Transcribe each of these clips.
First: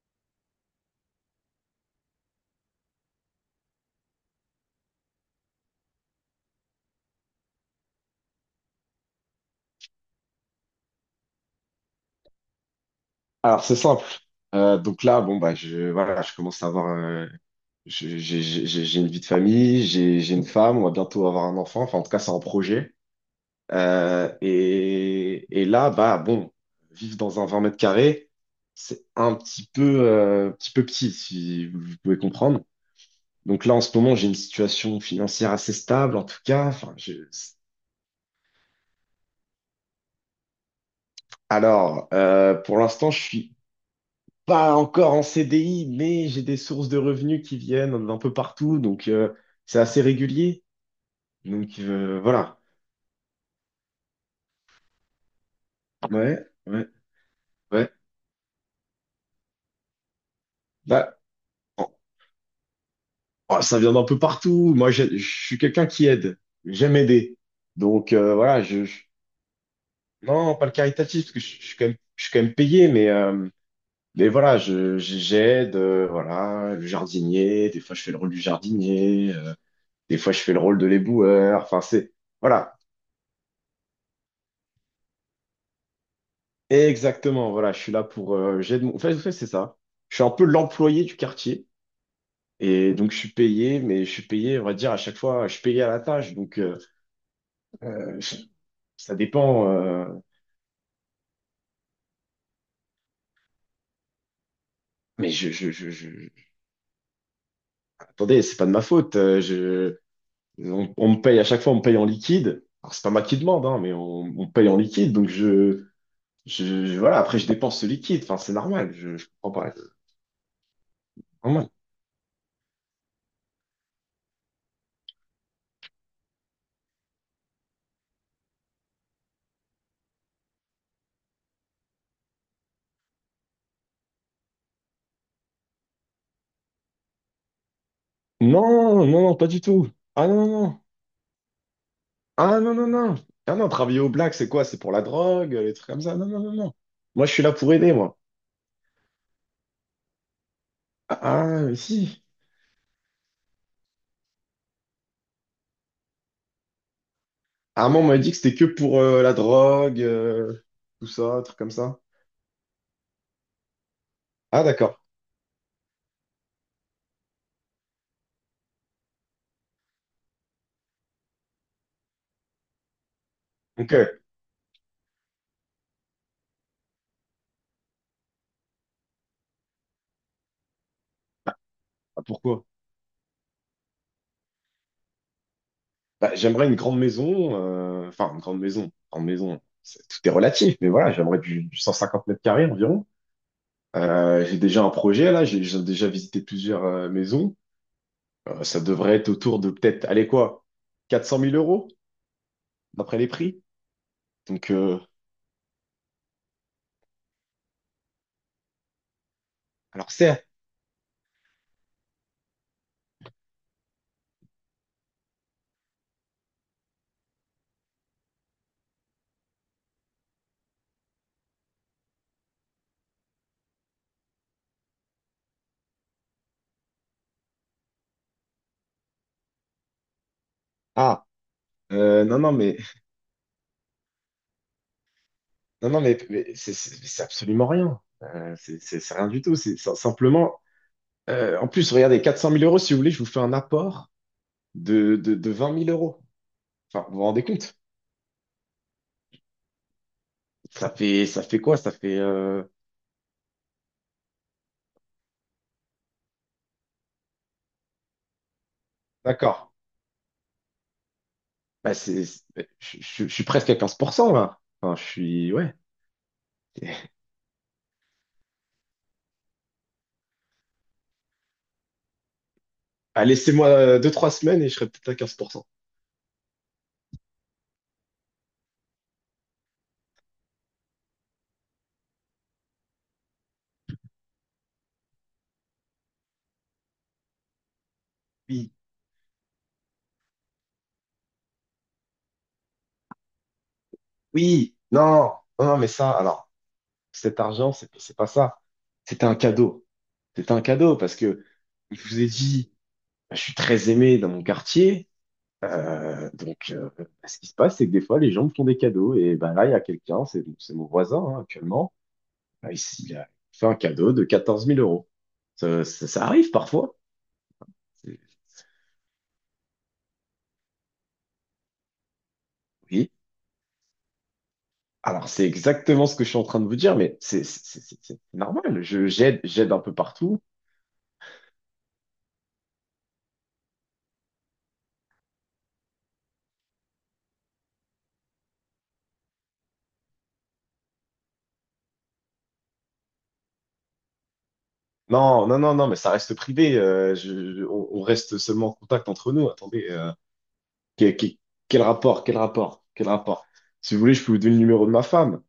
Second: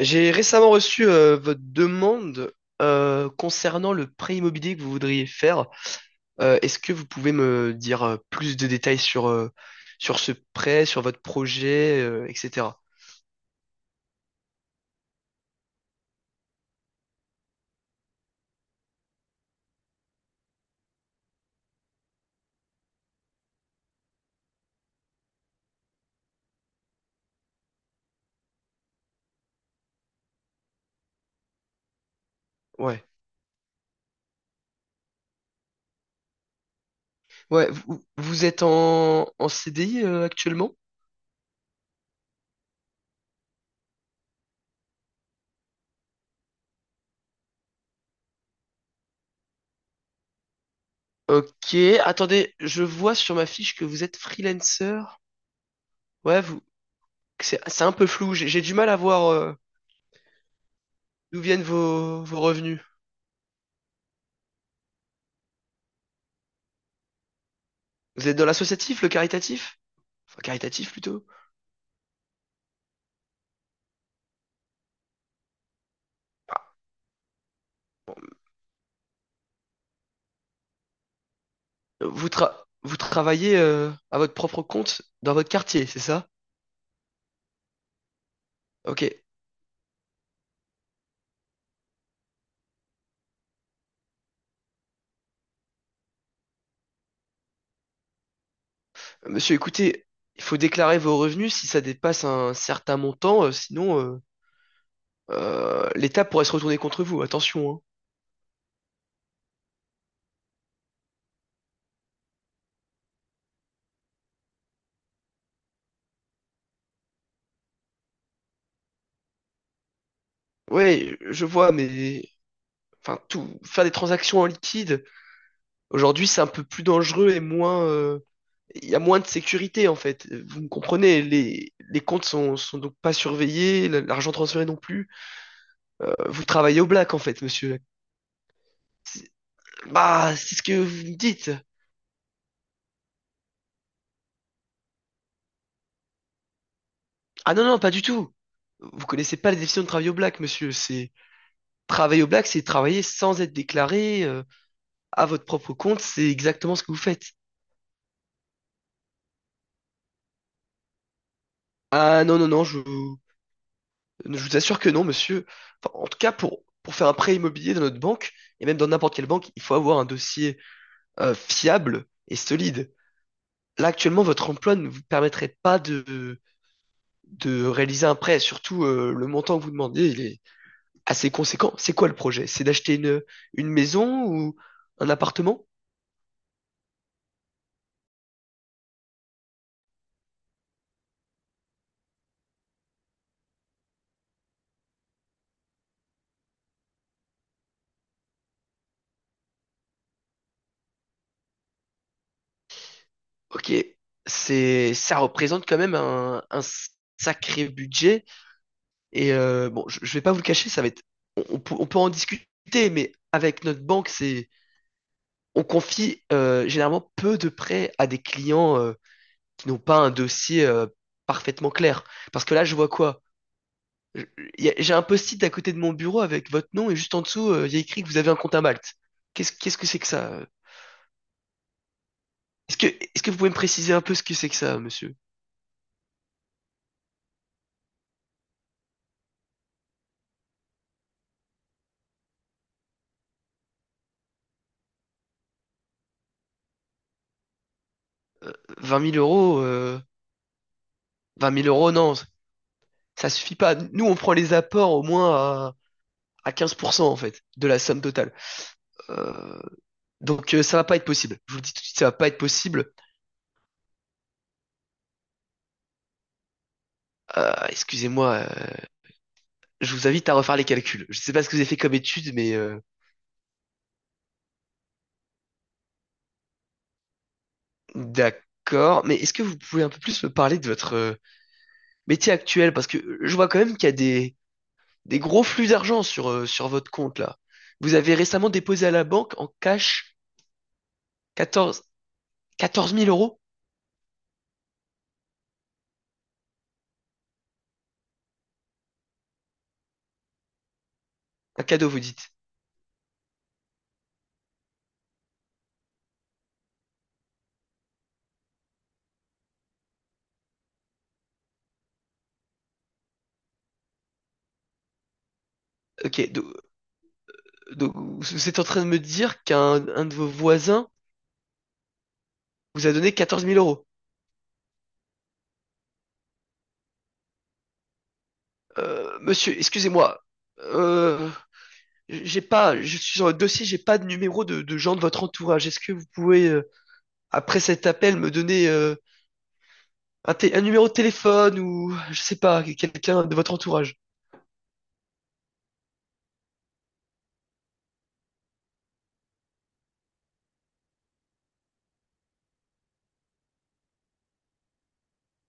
J'ai récemment reçu votre demande concernant le prêt immobilier que vous voudriez faire. Est-ce que vous pouvez me dire plus de détails sur, sur ce prêt, sur votre projet, etc. Alors, c'est simple. Donc là, bon, bah, voilà, je commence à avoir. J'ai une vie de famille, j'ai une femme, on va bientôt avoir un enfant. Enfin, en tout cas, c'est un projet. Et là, bah, bon, vivre dans un 20 mètres carrés, c'est un petit peu, petit peu petit, si vous pouvez comprendre. Ouais. Donc là, en ce moment, j'ai une situation financière assez stable, en tout cas. Enfin, je... Ouais, vous êtes en CDI actuellement? Alors, pour l'instant, je suis pas encore en CDI, mais j'ai des sources de revenus qui viennent d'un peu partout, donc c'est assez régulier. Ok, Donc, attendez, voilà. je vois sur ma fiche que vous êtes freelancer. Ouais, Ouais, vous, ouais, c'est ouais. un peu flou, j'ai du mal à voir Bah, d'où viennent oh, vos, vos revenus. oh, ça vient d'un peu partout. Moi, je suis quelqu'un qui aide. J'aime aider. Donc, Vous êtes dans voilà, l'associatif, le caritatif? Enfin, non, pas le caritatif plutôt. caritatif, parce que je suis quand même, je suis quand même payé, mais mais voilà, j'aide. Voilà, le jardinier. Des fois, je fais le rôle du jardinier. Des fois, je fais le rôle de l'éboueur. Enfin, c'est Vous, tra- voilà. Vous travaillez à votre propre compte dans votre quartier, c'est ça? Exactement, voilà, je suis là pour... En Ok. fait, c'est ça. Je suis un peu l'employé du quartier. Et donc, je suis payé, mais je suis payé, on va dire, à chaque fois, je suis payé à la tâche. Donc, euh, je- ça Monsieur, dépend. écoutez, il faut déclarer vos revenus si ça dépasse un certain montant, sinon mais je, je, je, je... l'État pourrait se retourner contre vous. Attention, hein. Attendez, c'est pas de ma faute. On me paye à chaque fois, on me paye en liquide. Alors, c'est pas moi qui demande, hein, mais on me paye en liquide. Donc, voilà, après, je dépense ce liquide. Enfin, c'est normal. Je comprends pas. C'est Ouais, je normal. vois, mais enfin tout faire des transactions en liquide, aujourd'hui c'est un peu plus dangereux et moins il y a moins de sécurité en fait. Vous me comprenez, les comptes sont, sont donc pas surveillés, l'argent transféré non plus. Vous travaillez au black en fait, monsieur. Non, non, non, pas du tout. Ah Bah, non, c'est non, ce que non. vous me dites. Ah non, non, non. Ah non, travailler au black, c'est quoi? C'est pour la drogue, les trucs comme ça. Non, non, non, non. Moi, je suis là Ah non, pour non, pas aider, du moi. tout. Vous connaissez pas les définitions de travail au black, monsieur. C'est Ah, ah, mais si. travailler au black, c'est travailler sans être déclaré à votre propre compte. C'est exactement ce que vous faites. À un moment, on m'a dit que c'était que pour la drogue, tout ça, trucs comme ça. Ah non, non, non, je vous Ah, assure que d'accord. non, monsieur. Enfin, en tout cas, pour faire un prêt immobilier dans notre banque, et même dans n'importe quelle banque, il faut avoir un dossier fiable et solide. Là, Ok. actuellement, votre emploi ne vous permettrait pas de, de réaliser un prêt. Surtout, le montant que vous demandez, assez conséquent. C'est quoi le Ah, projet? C'est pourquoi? d'acheter une maison ou un appartement? Bah, j'aimerais une grande maison. Enfin, une grande maison. Grande maison. Tout est relatif, mais voilà, j'aimerais du 150 mètres carrés environ. J'ai déjà un projet, là. J'ai déjà visité plusieurs maisons. Ça devrait être autour de peut-être, allez quoi, 400 000 euros, d'après les prix. Ok, Donc, c'est, ça représente quand même un sacré budget. Et bon, alors je vais pas vous le certes, cacher, ça va être, on peut en discuter, mais avec notre banque, c'est, on confie généralement peu de prêts à des clients qui n'ont pas un dossier parfaitement clair. Parce que là, je vois quoi? Je- J'ai un post-it à côté de mon bureau avec votre nom et juste en dessous, il y a écrit que vous avez un compte à Malte. Qu'est-ce que c'est que ça? ah, non, non, mais, Est-ce que vous pouvez me préciser un peu ce que c'est que ça, monsieur? non, non, mais c'est c'est absolument rien. C'est c'est rien du tout. C'est simplement, en plus, regardez, 400 000 euros, si vous voulez, je vous fais un apport de 20 000 euros. Enfin, vous vous rendez compte? 20 000 euros, Ça fait, ça 20 fait 000 quoi? Ça euros, non, fait, ça suffit pas. Nous, on prend les apports au moins à 15% en fait de la somme totale. Euh, d'accord. donc ça va pas être possible. Je vous le dis tout de Bah, suite, ça va pas être possible. Je suis presque à 15% là. Enfin, je suis, ouais. Excusez-moi, je vous invite à refaire les calculs. Je sais pas ce que vous avez fait comme étude, mais Ah, laissez-moi deux trois semaines et je serai peut-être à 15%. d'accord. Mais est-ce que vous pouvez un peu plus me parler de votre métier actuel? Parce que je vois quand même qu'il y a des gros flux d'argent sur votre compte là. Vous avez récemment Oui, déposé à la banque en cash 14, 14 000 euros? oui, non, non, non, mais ça, alors. Cet argent, c'est pas ça. C'était un cadeau. C'était un cadeau parce que Un cadeau, vous je vous ai dites. dit, bah, je suis très aimé dans mon quartier. Donc, bah, ce qui se passe, c'est que des fois, les gens me font des cadeaux. Et ben là, il y a quelqu'un, c'est mon voisin, hein, actuellement. Ben, ici, il a fait un cadeau de 14 000 euros. Ça, ça, Ok, ça do- arrive parfois. donc, C'est- vous êtes en train de me dire qu'un de vos voisins vous a Oui. donné 14 000 euros. Alors, c'est exactement ce que je suis en train de vous dire, mais c'est normal. Je, j'aide, Monsieur, j'aide un peu excusez-moi. partout. Euh, j'ai pas, je suis sur le dossier, j'ai pas de numéro de gens de votre entourage. Est-ce que vous pouvez, après cet appel, me donner, un numéro de téléphone ou je sais pas, quelqu'un de votre entourage. Non, non, non, non, mais ça reste privé. On reste seulement en contact entre nous. Attendez, que- que- quel rapport, quel rapport, quel rapport? Si vous voulez, je peux vous donner le numéro de ma femme.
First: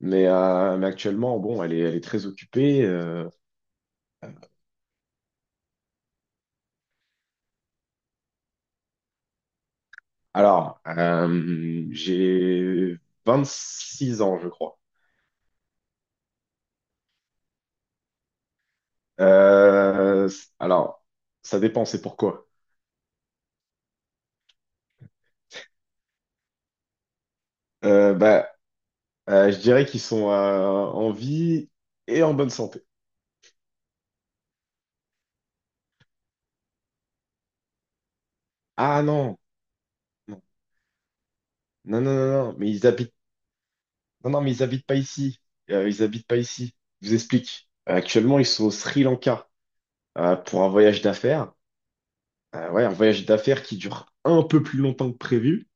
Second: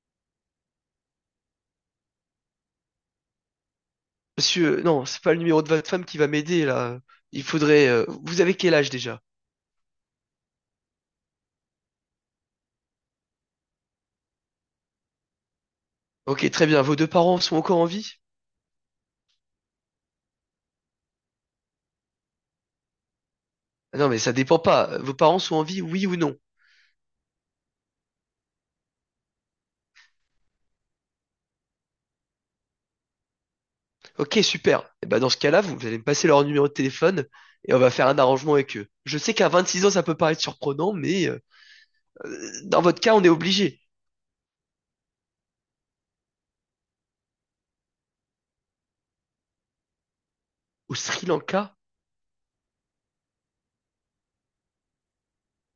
Mais actuellement, bon, elle est très occupée. Monsieur, non, c'est pas le numéro de votre femme qui va m'aider là. Il faudrait. Vous avez quel âge déjà? Alors, j'ai 26 ans, je crois. Ok, très bien. Vos deux parents sont encore en vie? Euh, alors, ça dépend, c'est pourquoi. Ah non, mais ça dépend pas. Vos parents sont en vie, oui ou non? Bah, je dirais qu'ils sont en vie et en bonne santé. Ok, super. Et bah dans ce cas-là, vous, vous allez me passer leur numéro de téléphone et on va faire un arrangement avec eux. Ah Je sais non, qu'à 26 ans, ça peut non, paraître surprenant, mais non, non, non, non. mais dans ils votre habitent cas, on est obligé. Non, non, mais ils habitent pas ici. Ils habitent pas ici. Je vous explique. Actuellement, ils sont au Sri Lanka pour un Au voyage Sri d'affaires. Lanka? Ouais, un voyage d'affaires qui dure un peu plus longtemps que prévu.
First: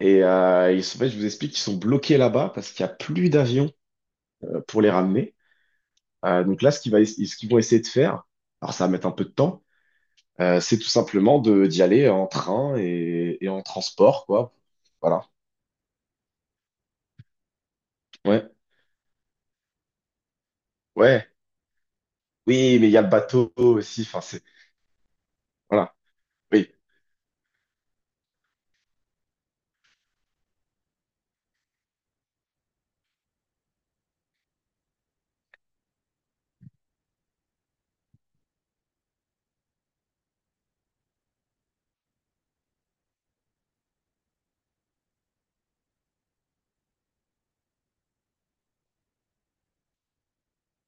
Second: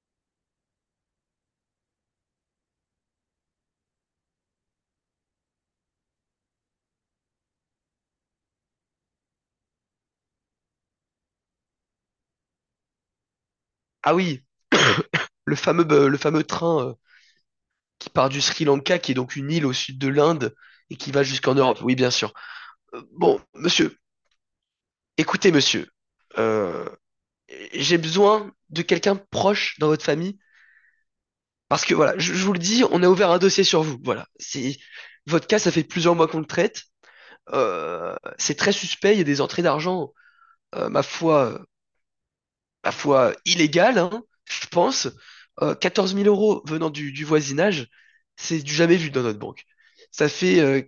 Et ils sont, en fait, je vous explique, ils sont bloqués là-bas parce qu'il n'y a plus d'avion pour les ramener. Donc là, ce qu'ils vont essayer de faire, alors ça va mettre un peu de temps, c'est tout simplement de d'y aller en train et en Ah transport, oui, quoi. Voilà. Le fameux train qui part du Ouais. Sri Lanka, qui est donc une île au sud de l'Inde et qui va Ouais. jusqu'en Europe. Oui, bien sûr. Oui, mais il y a le Bon, bateau monsieur, aussi. Enfin, c'est écoutez, monsieur, voilà. Oui, euh, j'ai besoin de quelqu'un proche dans votre famille parce que voilà, je vous le dis, on a ouvert un dossier sur vous. Voilà, c'est votre cas, ça fait plusieurs mois qu'on le traite. C'est très suspect. Il y a des entrées d'argent, euh, ma foi, ma foi illégales, hein, je pense. 14 000 euros venant du voisinage, c'est du jamais vu dans notre banque. Ça fait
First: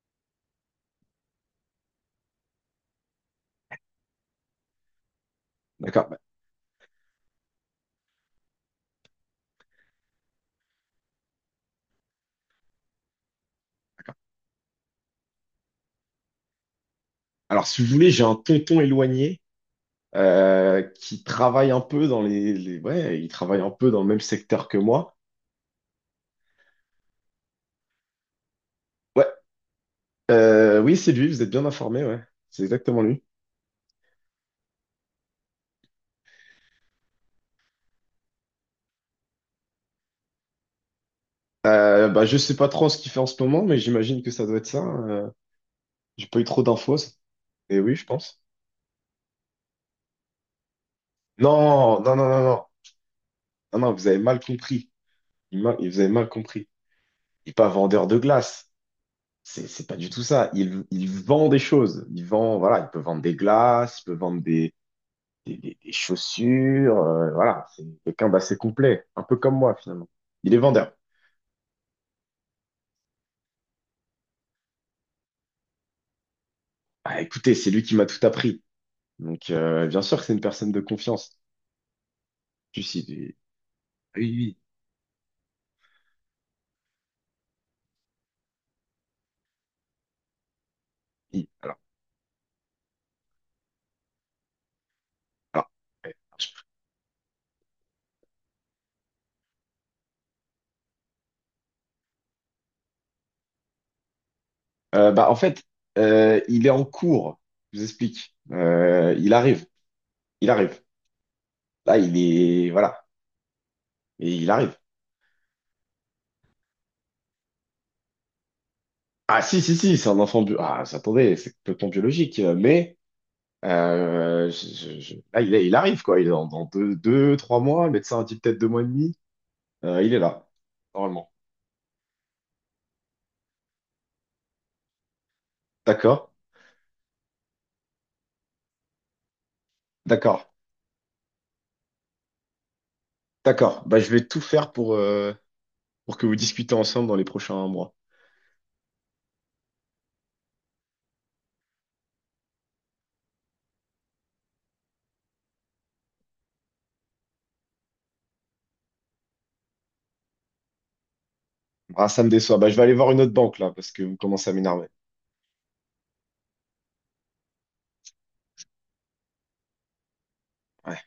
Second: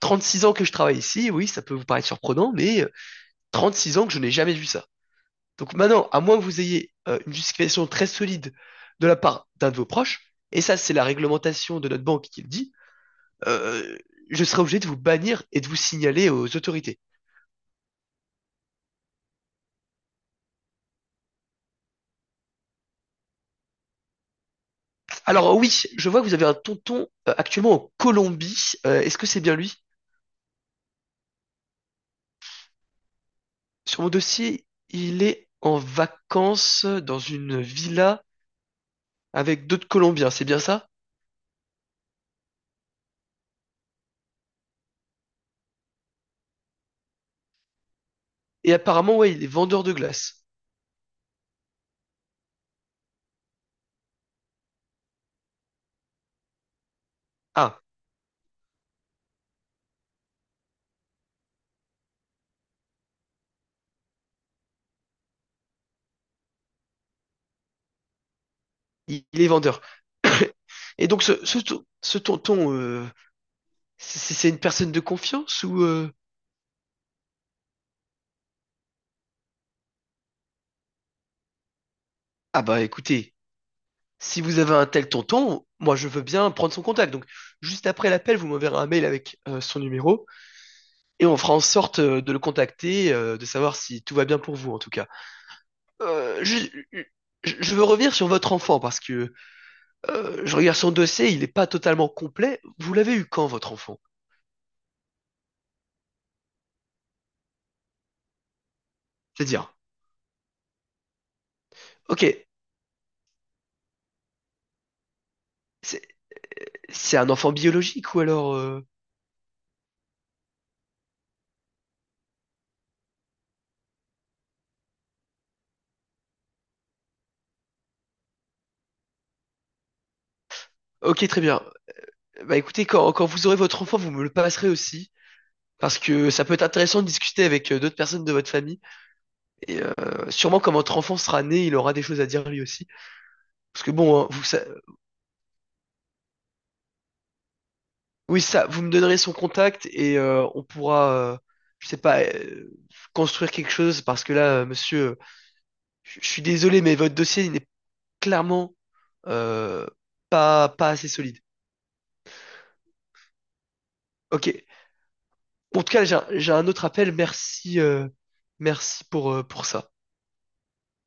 36 ans que je travaille ici. Oui, ça peut vous paraître surprenant, mais 36 ans que je n'ai jamais vu ça. Donc maintenant, d'accord. à moins que vous ayez une justification très solide de la part d'un de vos proches, et ça, c'est la réglementation de notre banque qui le dit, euh, je serai obligé de vous bannir et de vous signaler aux autorités. Alors, si vous voulez, j'ai un tonton éloigné qui travaille un peu. Ouais, il travaille un peu dans le même secteur que moi. Alors oui, je vois que vous avez un tonton actuellement en Colombie. Est-ce que Ouais, c'est bien lui? Oui, c'est lui, vous êtes bien informé, ouais. C'est exactement lui. Sur mon dossier, il est en vacances dans une villa avec d'autres Colombiens, c'est bien ça? Bah, je sais pas trop ce qu'il fait en ce moment, mais j'imagine que ça doit être ça. J'ai pas eu trop d'infos. Et oui, je pense. Et apparemment, ouais, il est vendeur de glace. Non, non, non, non, non. Non, non, vous avez mal compris. Vous avez mal compris. Il n'est pas Ah, vendeur de glace. C'est pas du tout ça. Il vend des choses. Il vend, voilà, il peut vendre des glaces, il peut vendre des chaussures, voilà, c'est quelqu'un d'assez complet, un peu il est comme moi vendeur. finalement. Il est vendeur. Et donc ce tonton, c'est une personne de confiance ou... Ah, écoutez, c'est lui qui m'a tout appris. Donc, bien sûr que c'est une personne de confiance. Ah bah Tu sais, écoutez, oui, si oui, vous avez un tel tonton, moi je veux bien prendre son contact. Donc juste après l'appel, vous m'enverrez un mail avec son numéro. Et on oui. fera en Alors, sorte de le contacter, de savoir si tout va bien pour vous en tout cas. alors, ouais. Euh, je, je- veux revenir sur votre enfant parce que je regarde son dossier, il n'est pas totalement complet. Vous l'avez eu quand votre enfant? Bah, en fait, il est en cours. Je vous explique. Euh, il arrive, C'est-à-dire, il arrive. Là, il ok, est, voilà, et il arrive. c'est c'est un enfant biologique ou alors... Ah, si, si, si, c'est un enfant bio. Ah, attendez, c'est complètement biologique, mais. Euh, je- je- Là, il arrive, quoi. Il est dans trois mois. Le médecin a dit peut-être 2 mois et demi. Il est là, Ok, normalement. très bien. Bah écoutez, quand, quand vous aurez votre enfant, vous me le passerez aussi. Parce D'accord, que ça peut être intéressant de discuter avec d'autres personnes de votre famille. Et d'accord, sûrement quand votre enfant sera né, il aura des choses à dire lui aussi. d'accord. Parce que Bah, je bon, vais hein, tout vous, sa- faire pour que vous discutez ensemble dans les prochains mois. Oui, ça, vous me donnerez son contact et on pourra, je sais pas, construire quelque chose parce que là, monsieur, je suis désolé, mais votre dossier il n'est clairement euh, pas assez solide. Ah, ça me déçoit. Bah, je vais aller voir une autre banque, là, parce que vous Ok. commencez à m'énerver. En tout cas, j'ai un autre appel. Merci, merci pour ça. Ouais.